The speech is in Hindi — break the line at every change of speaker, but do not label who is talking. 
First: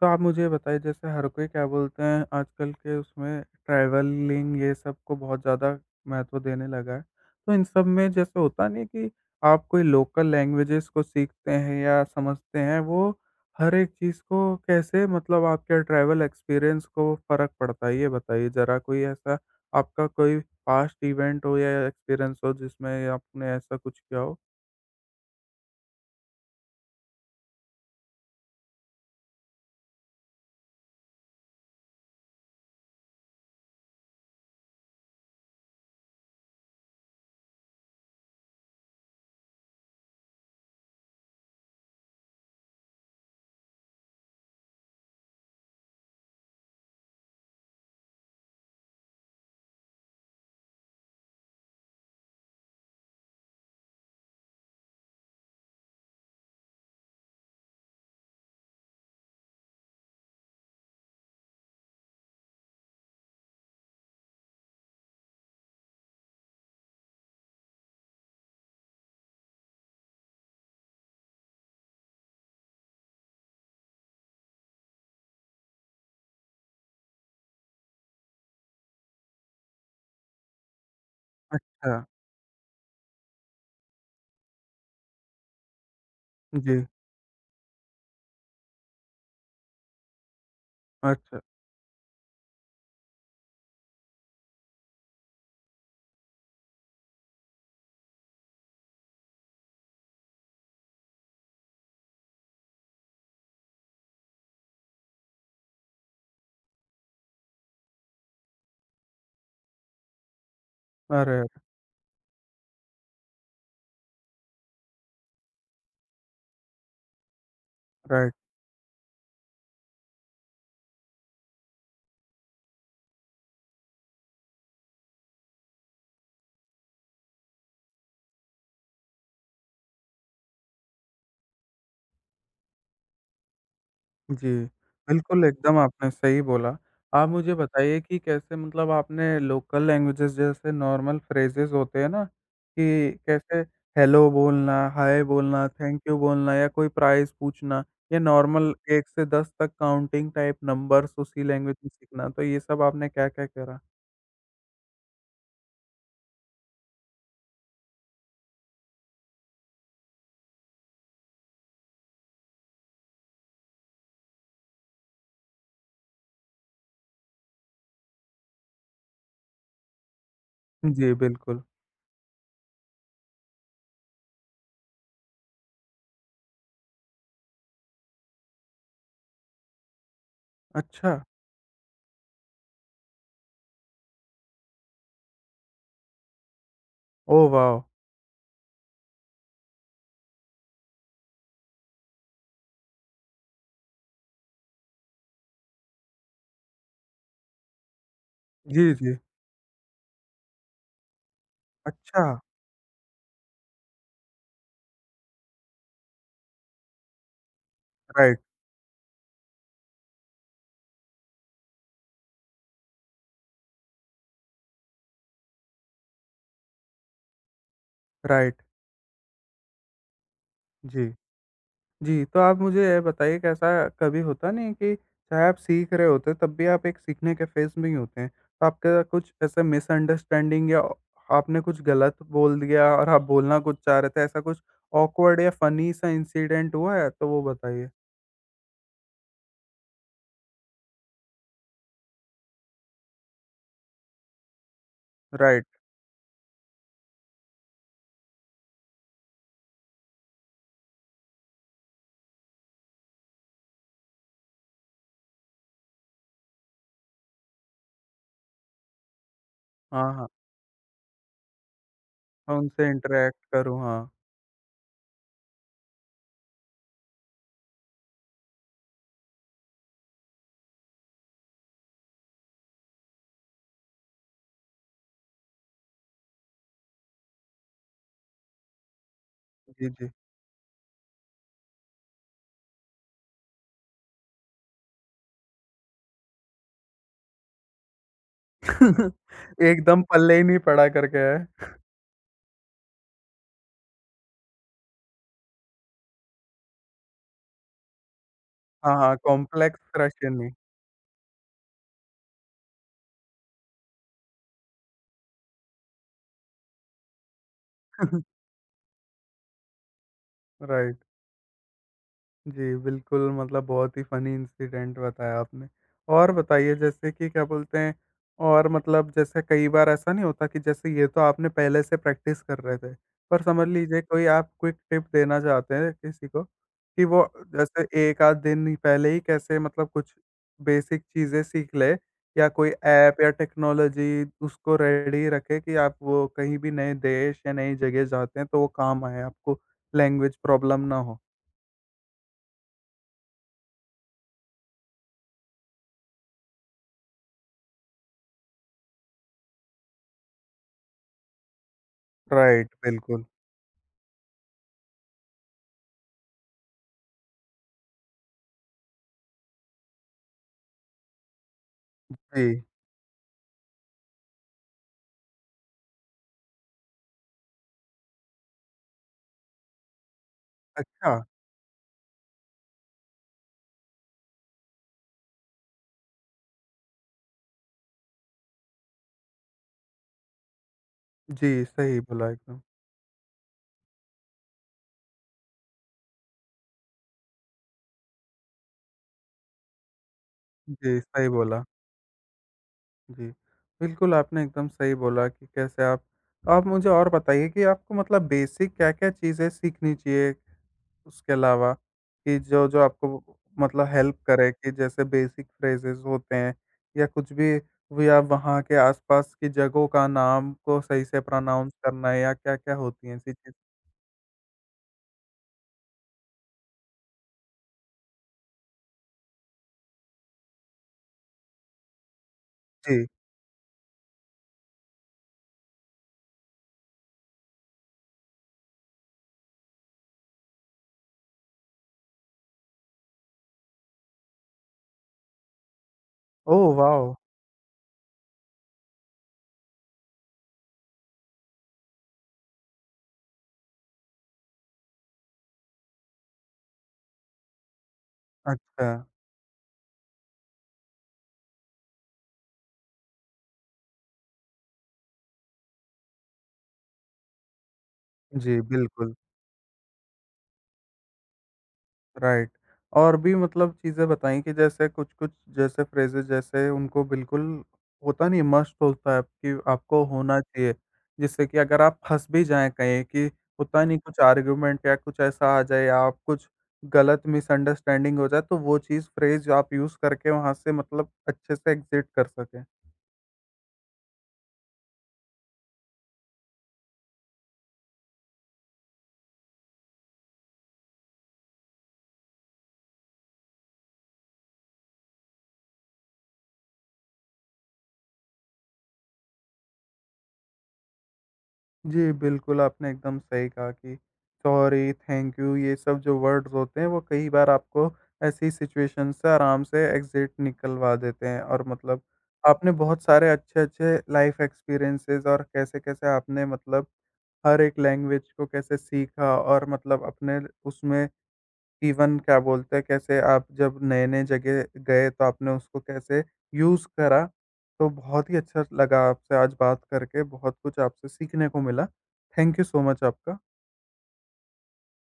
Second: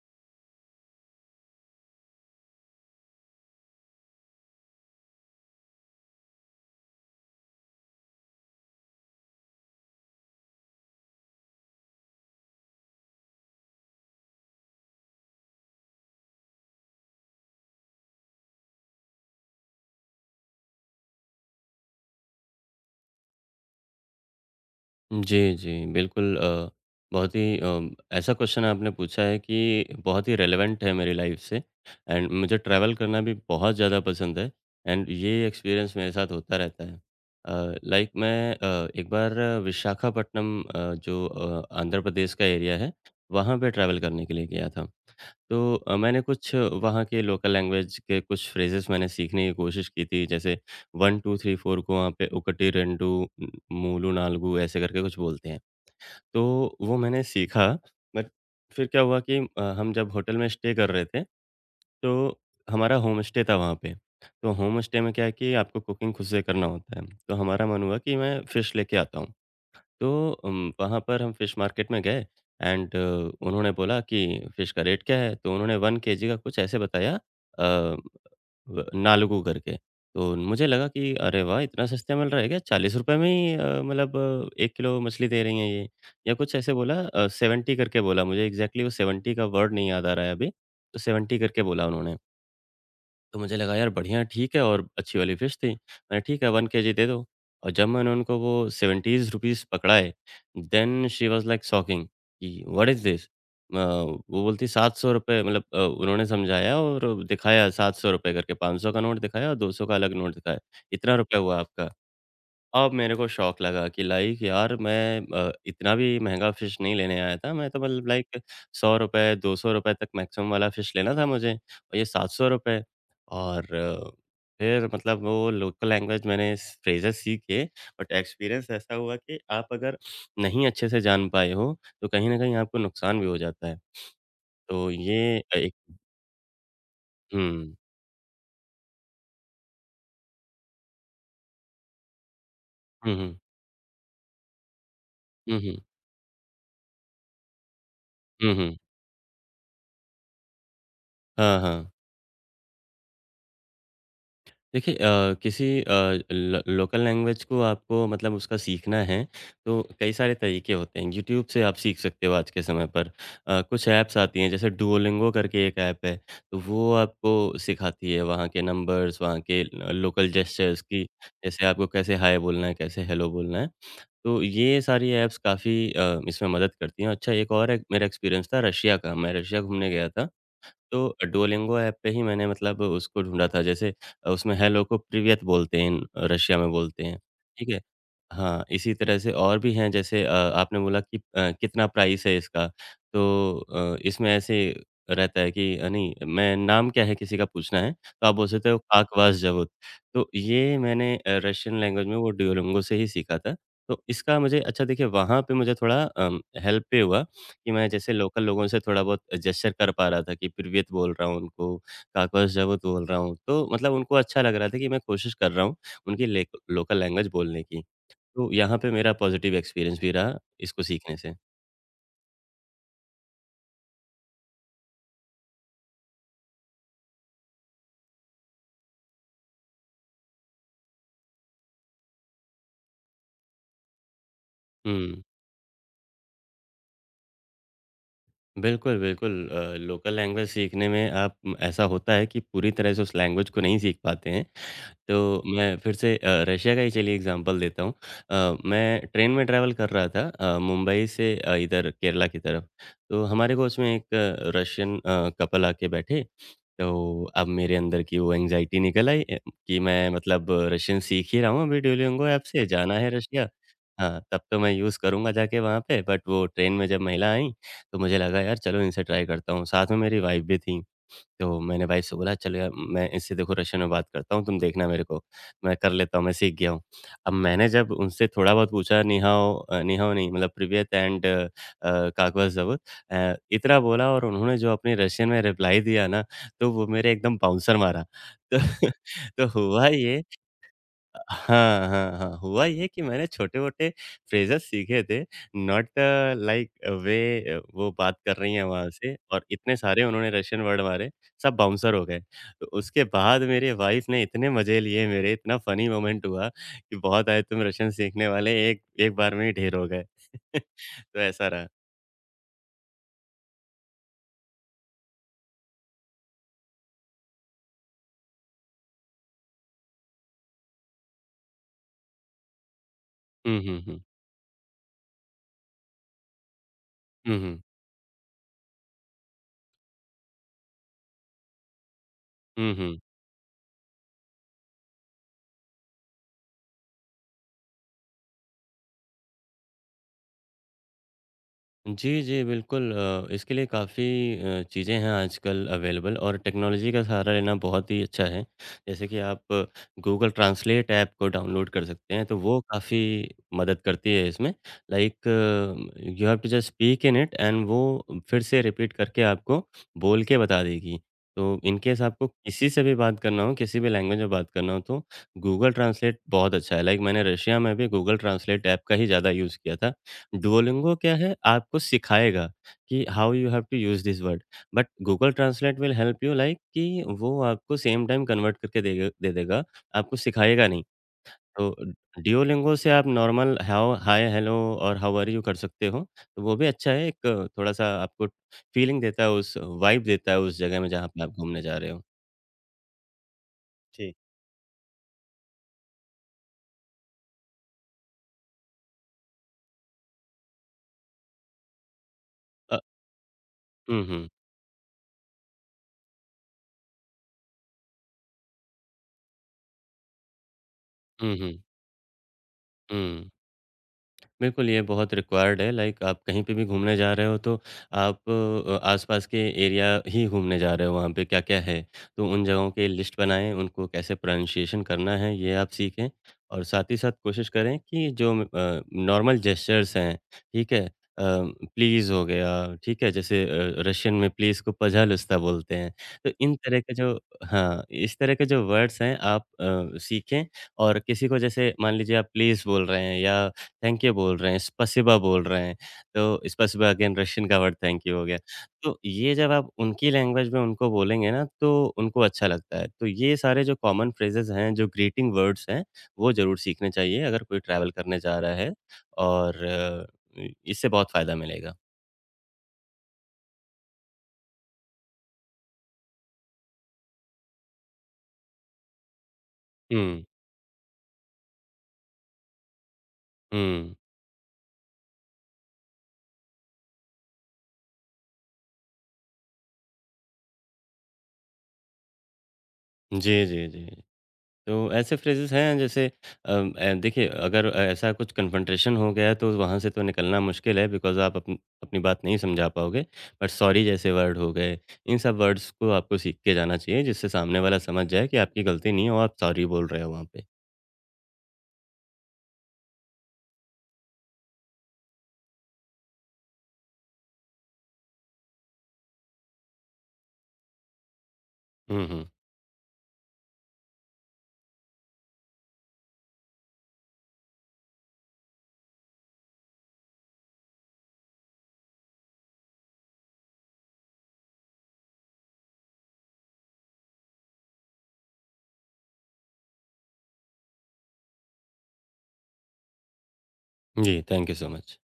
तो आप मुझे ये बताइए, जैसे हर कोई क्या बोलते हैं आजकल के, उसमें ट्रैवलिंग ये सब को बहुत ज़्यादा महत्व देने लगा है। तो इन सब में जैसे होता नहीं है कि आप कोई लोकल लैंग्वेजेस को सीखते हैं या समझते हैं, वो हर एक चीज़ को कैसे, मतलब आपके ट्रैवल एक्सपीरियंस को फ़र्क पड़ता है, ये बताइए ज़रा, कोई ऐसा आपका कोई पास्ट इवेंट हो या एक्सपीरियंस हो जिसमें आपने ऐसा कुछ किया हो?
जी, जी। बिल्कुल बहुत ही ऐसा क्वेश्चन आपने पूछा है कि बहुत ही रेलेवेंट है मेरी लाइफ़ से एंड मुझे ट्रैवल करना भी बहुत ज़्यादा पसंद है एंड ये एक्सपीरियंस मेरे साथ होता रहता है। लाइक मैं एक बार विशाखापट्टनम, जो आंध्र प्रदेश का एरिया है, वहाँ पे ट्रैवल करने के लिए गया था। तो मैंने कुछ वहाँ के लोकल लैंग्वेज के कुछ फ्रेजेस मैंने सीखने की कोशिश की थी। जैसे 1 2 3 4 को वहाँ पे उकटी रेंडु, उम, मूलु नालगु ऐसे करके कुछ बोलते हैं। तो वो मैंने सीखा। बट फिर क्या हुआ कि हम जब होटल में स्टे कर रहे थे, तो हमारा होम स्टे था वहाँ पे। तो होम स्टे में क्या है कि आपको कुकिंग खुद से करना होता है। तो हमारा मन हुआ कि मैं फ़िश लेके आता हूँ। तो वहाँ पर हम फिश मार्केट में गए एंड उन्होंने बोला कि फिश का रेट क्या है? तो उन्होंने 1 केजी का कुछ ऐसे बताया, व नालुगू करके। तो मुझे लगा कि अरे वाह! इतना
अच्छा।
सस्ता मिल रहा है क्या? ₹40 में ही, मतलब 1 किलो मछली दे रही हैं ये। या कुछ ऐसे
जी।
बोला 70 करके बोला। मुझे एग्ज़ैक्टली वो 70 का वर्ड नहीं याद आ रहा है अभी। तो 70
अच्छा।
करके बोला उन्होंने। तो मुझे लगा यार बढ़िया, ठीक है, और अच्छी वाली फ़िश थी। मैंने ठीक है 1 केजी दे दो। और जब मैंने उनको वो ₹70 रुपीस पकड़ाए, then she was like shocking कि व्हाट इज़ दिस? वो बोलती ₹700 रुपए, मतलब उन्होंने समझाया और दिखाया। ₹700 करके 500 का नोट दिखाया और 200 का अलग नोट दिखाया। इतना रुपया
अरे!
हुआ आपका। अब मेरे को शौक लगा कि लाइक यार मैं इतना भी महँगा फ़िश नहीं लेने आया था। मैं तो मतलब
राइट।
लाइक ₹100 ₹200 तक मैक्सिमम वाला फ़िश लेना था मुझे, और ये ₹700। और फिर मतलब वो लोकल लैंग्वेज मैंने फ्रेज़ेज़ सीखे। बट एक्सपीरियंस ऐसा हुआ कि आप अगर नहीं अच्छे से जान पाए हो, तो कहीं न कहीं आपको नुकसान भी हो जाता है।
जी,
तो ये
बिल्कुल,
एक।
एकदम आपने सही बोला। आप मुझे
हुँ।
बताइए कि कैसे, मतलब आपने लोकल लैंग्वेजेज़ जैसे नॉर्मल फ्रेज़ेज़ होते हैं ना,
हुँ,
कि
हुँ।
कैसे हेलो बोलना, हाय
हुँ,
बोलना,
हुँ।
थैंक यू बोलना या कोई प्राइस पूछना या
हुँ,
नॉर्मल
हुँ।
1 से 10 तक काउंटिंग टाइप नंबर्स उसी
हाँ,
लैंग्वेज में
हाँ।
सीखना, तो ये सब आपने क्या-क्या करा?
देखिए, किसी ल लोकल लैंग्वेज को आपको मतलब उसका सीखना है, तो कई सारे तरीके होते हैं। यूट्यूब से आप सीख सकते हो आज के समय पर। कुछ ऐप्स आती हैं, जैसे डुओलिंगो करके एक ऐप है, तो वो आपको सिखाती है वहाँ के नंबर्स, वहाँ के ल लोकल जेस्चर्स की,
जी, बिल्कुल।
जैसे आपको कैसे हाय बोलना है, कैसे हेलो बोलना है। तो ये सारी ऐप्स काफ़ी इसमें मदद करती हैं। अच्छा, एक और एक मेरा एक्सपीरियंस था रशिया का, मैं रशिया घूमने गया था।
अच्छा।
तो डुओलिंगो ऐप पे ही मैंने मतलब उसको ढूँढा था। जैसे उसमें हेलो को प्रिवियत बोलते हैं, रशिया में बोलते हैं,
ओह
ठीक है?
वाव!
हाँ, इसी तरह से और भी हैं। जैसे आपने बोला कि कितना प्राइस है इसका? तो इसमें ऐसे रहता है कि नहीं, मैं नाम क्या है किसी का पूछना है, तो आप बोल सकते हो
जी, जी।
काकवास ज़बूत। तो ये मैंने रशियन लैंग्वेज में
अच्छा।
वो डुओलिंगो से ही सीखा था। तो इसका मुझे अच्छा, देखिए, वहाँ पे मुझे थोड़ा हेल्प भी हुआ कि मैं जैसे
राइट,
लोकल लोगों से थोड़ा बहुत जेस्चर कर पा रहा था कि प्रिवियत बोल रहा हूँ उनको, काकोस ज़बूत बोल रहा हूँ। तो मतलब उनको अच्छा लग रहा था कि मैं कोशिश कर रहा हूँ उनकी लेक लोकल लैंग्वेज बोलने की। तो
राइट।
यहाँ पे मेरा पॉज़िटिव एक्सपीरियंस भी रहा इसको
जी।
सीखने से।
जी, तो आप मुझे ये बताइए कि ऐसा कभी होता नहीं है कि चाहे आप सीख रहे होते हैं, तब भी आप एक सीखने के फ़ेज़ में ही होते हैं। तो आपका कुछ ऐसा मिसअंडरस्टैंडिंग या आपने कुछ गलत बोल दिया और आप बोलना कुछ चाह रहे थे, ऐसा कुछ
हुँ।
ऑकवर्ड या फ़नी सा इंसिडेंट हुआ है? तो वो बताइए।
बिल्कुल, बिल्कुल, लोकल लैंग्वेज सीखने में आप, ऐसा होता है कि पूरी तरह से उस लैंग्वेज को नहीं सीख पाते हैं। तो
राइट।
मैं फिर से रशिया का ही चलिए एग्जांपल देता हूँ। मैं ट्रेन में ट्रैवल कर रहा था, मुंबई से इधर केरला की तरफ। तो हमारे कोच में एक रशियन कपल आके बैठे, तो अब मेरे अंदर की वो एंग्ज़ायटी निकल आई कि मैं
हाँ, हाँ।
मतलब रशियन सीख ही रहा हूँ अभी डुओलिंगो ऐप
मैं
से,
उनसे
जाना है
इंटरैक्ट
रशिया।
करूँ, हाँ।
हाँ, तब तो मैं यूज़ करूँगा जाके वहाँ पे। बट वो ट्रेन में जब महिला आईं, तो मुझे लगा यार चलो इनसे ट्राई करता हूँ। साथ में मेरी वाइफ़ भी थी। तो मैंने वाइफ़ से बोला चलो यार मैं इससे देखो रशियन में बात करता हूँ, तुम देखना मेरे को। मैं कर लेता हूँ, मैं सीख गया हूँ। अब मैंने जब उनसे थोड़ा बहुत पूछा, नि हाओ,
जी,
नि
जी।
हाओ नहीं, मतलब प्रिवियत एंड कागवा ज़ब, इतना बोला, और उन्होंने जो अपनी रशियन में रिप्लाई दिया ना, तो वो मेरे एकदम बाउंसर मारा। तो तो हुआ
एकदम
ये।
पल्ले ही नहीं पड़ा करके है।
हाँ, हाँ, हाँ। हुआ ये कि मैंने छोटे-मोटे फ्रेजेज़ सीखे थे, नॉट लाइक वे वो बात कर रही हैं वहाँ
हाँ,
से
हाँ,
और इतने
कॉम्प्लेक्स
सारे उन्होंने
क्वेश्चन ही।
रशियन वर्ड मारे, सब बाउंसर हो गए। तो उसके बाद मेरी वाइफ़ ने इतने मज़े लिए मेरे, इतना फ़नी मोमेंट हुआ कि बहुत आए तुम रशियन सीखने वाले, एक एक बार में ही ढेर हो गए।
राइट।
तो ऐसा रहा।
जी, बिल्कुल, मतलब बहुत ही फ़नी इंसिडेंट बताया आपने। और बताइए, जैसे कि क्या बोलते हैं, और मतलब जैसे कई बार ऐसा नहीं होता कि जैसे, ये तो आपने पहले से प्रैक्टिस कर रहे थे, पर
हुँ,
समझ
हुँ, हुँ।
लीजिए कोई आप क्विक टिप देना चाहते हैं किसी को कि वो
हुँ, हुँ।
जैसे 1 आध दिन ही पहले ही कैसे, मतलब कुछ बेसिक चीज़ें सीख ले या कोई
हुँ, हुँ।
ऐप या टेक्नोलॉजी उसको रेडी रखे कि आप वो कहीं भी नए देश या नई जगह जाते हैं तो वो काम आए आपको, लैंग्वेज प्रॉब्लम ना हो?
जी, जी, बिल्कुल, इसके लिए काफ़ी चीज़ें हैं आजकल अवेलेबल, और टेक्नोलॉजी का सहारा लेना बहुत ही अच्छा है। जैसे कि आप गूगल ट्रांसलेट ऐप को डाउनलोड कर सकते हैं, तो वो
राइट, बिल्कुल।
काफ़ी मदद करती है इसमें। Like you have to just speak in it and वो फिर से रिपीट करके आपको बोल के बता देगी। तो इन केस आपको
जी।
किसी से भी बात करना हो, किसी भी लैंग्वेज में बात करना हो, तो गूगल ट्रांसलेट बहुत अच्छा है। लाइक मैंने रशिया में भी गूगल ट्रांसलेट ऐप का ही ज़्यादा यूज़ किया था। डुओलिंगो
अच्छा।
क्या है, आपको सिखाएगा कि how you have to use this word, but Google translate will help you like कि वो आपको सेम टाइम कन्वर्ट करके देगा दे देगा, आपको सिखाएगा नहीं।
जी,
तो
सही बोला एकदम।
डुओलिंगो से आप नॉर्मल हाउ हाय, हेलो और हाउ आर यू कर सकते हो, तो वो भी अच्छा है, एक थोड़ा-सा आपको फीलिंग देता है, उस वाइब देता है उस जगह में
जी,
जहाँ पे
सही
आप घूमने
बोला।
जा रहे हो।
जी,
जी।
बिल्कुल, आपने एकदम सही बोला कि कैसे आप। तो आप मुझे और बताइए कि आपको, मतलब बेसिक क्या-क्या चीज़ें सीखनी चाहिए उसके अलावा कि
अ,
जो-जो आपको मतलब
हुँ,
हेल्प
हुँ।
करे, कि जैसे बेसिक फ्रेजेज़ होते हैं या कुछ भी, वो या वहाँ के आस-पास की जगहों का नाम को सही से
हुँ, हुँ।
प्रोनाउंस करना है, या क्या-क्या होती हैं
हुँ।
ऐसी चीज़?
बिल्कुल, ये बहुत रिक्वायर्ड है। लाइक आप कहीं पे भी घूमने जा रहे हो, तो आप आसपास के एरिया ही घूमने जा रहे हो, वहाँ पे क्या-क्या है। तो उन जगहों की
जी।
लिस्ट बनाएँ, उनको कैसे प्रोनाउंसिएशन करना है ये आप सीखें। और साथ ही साथ कोशिश करें कि जो नॉर्मल जेस्चर्स हैं, ठीक है? अ, प्लीज़ हो गया, ठीक है? जैसे रशियन में प्लीज़ को पज़ालुस्ता बोलते हैं। तो इन
ओह
तरह के
वाओ!
जो, हाँ, इस तरह के जो वर्ड्स हैं, आप सीखें। और किसी को जैसे मान लीजिए आप प्लीज़ बोल रहे हैं या थैंक यू बोल रहे हैं, स्पसिबा बोल रहे हैं। तो स्पसिबा अगेन रशियन का वर्ड थैंक यू हो गया।
अच्छा।
तो ये जब आप उनकी लैंग्वेज में उनको बोलेंगे ना, तो उनको अच्छा लगता है। तो ये सारे जो कॉमन फ्रेजेज़ हैं, जो ग्रीटिंग वर्ड्स हैं, वो ज़रूर सीखने चाहिए अगर कोई ट्रैवल करने जा रहा
जी,
है,
बिल्कुल।
और इससे बहुत फ़ायदा मिलेगा।
राइट। और भी मतलब चीज़ें बताई कि जैसे कुछ-कुछ जैसे फ्रेज़ेस, जैसे उनको बिल्कुल होता नहीं है, मस्ट होता है कि आपको
हुँ,
होना चाहिए। जिससे कि अगर आप फँस भी जाएँ कहीं कि होता
हुँ।
नहीं, कुछ आर्गुमेंट या कुछ ऐसा आ जाए या आप कुछ गलत, मिसअंडरस्टैंडिंग हो जाए, तो वो चीज़ फ्रेज़ आप यूज़ करके वहाँ से मतलब अच्छे से एग्ज़िट कर सकें।
जी, जी, जी। तो ऐसे फ्रेजेस हैं, जैसे देखिए, अगर ऐसा कुछ कन्फ्रंटेशन हो गया है तो वहाँ से तो निकलना मुश्किल है, बिकॉज़ आप अपनी अपनी बात नहीं समझा पाओगे। बट सॉरी जैसे वर्ड हो गए, इन सब वर्ड्स को आपको सीख के जाना चाहिए जिससे सामने वाला समझ जाए कि आपकी गलती नहीं है और आप सॉरी बोल रहे हो वहाँ पे।
जी, बिल्कुल, आपने एकदम सही कहा कि सॉरी, थैंक यू, ये सब जो वर्ड्स होते हैं वो कई बार आपको ऐसी सिचुएशन से आराम से एग्ज़िट निकलवा देते हैं। और मतलब,
हुँ, हुँ।
आपने बहुत सारे अच्छे-अच्छे लाइफ़ एक्सपीरियंसेस, और कैसे-कैसे आपने मतलब हर एक लैंग्वेज को कैसे सीखा और मतलब अपने उसमें इवन क्या बोलते हैं, कैसे आप जब नए-नए जगह गए तो आपने उसको कैसे यूज़ करा। तो बहुत ही अच्छा लगा आपसे आज बात करके, बहुत कुछ आपसे सीखने को मिला। थैंक यू सो मच आपका।
जी, थैंक यू सो मच।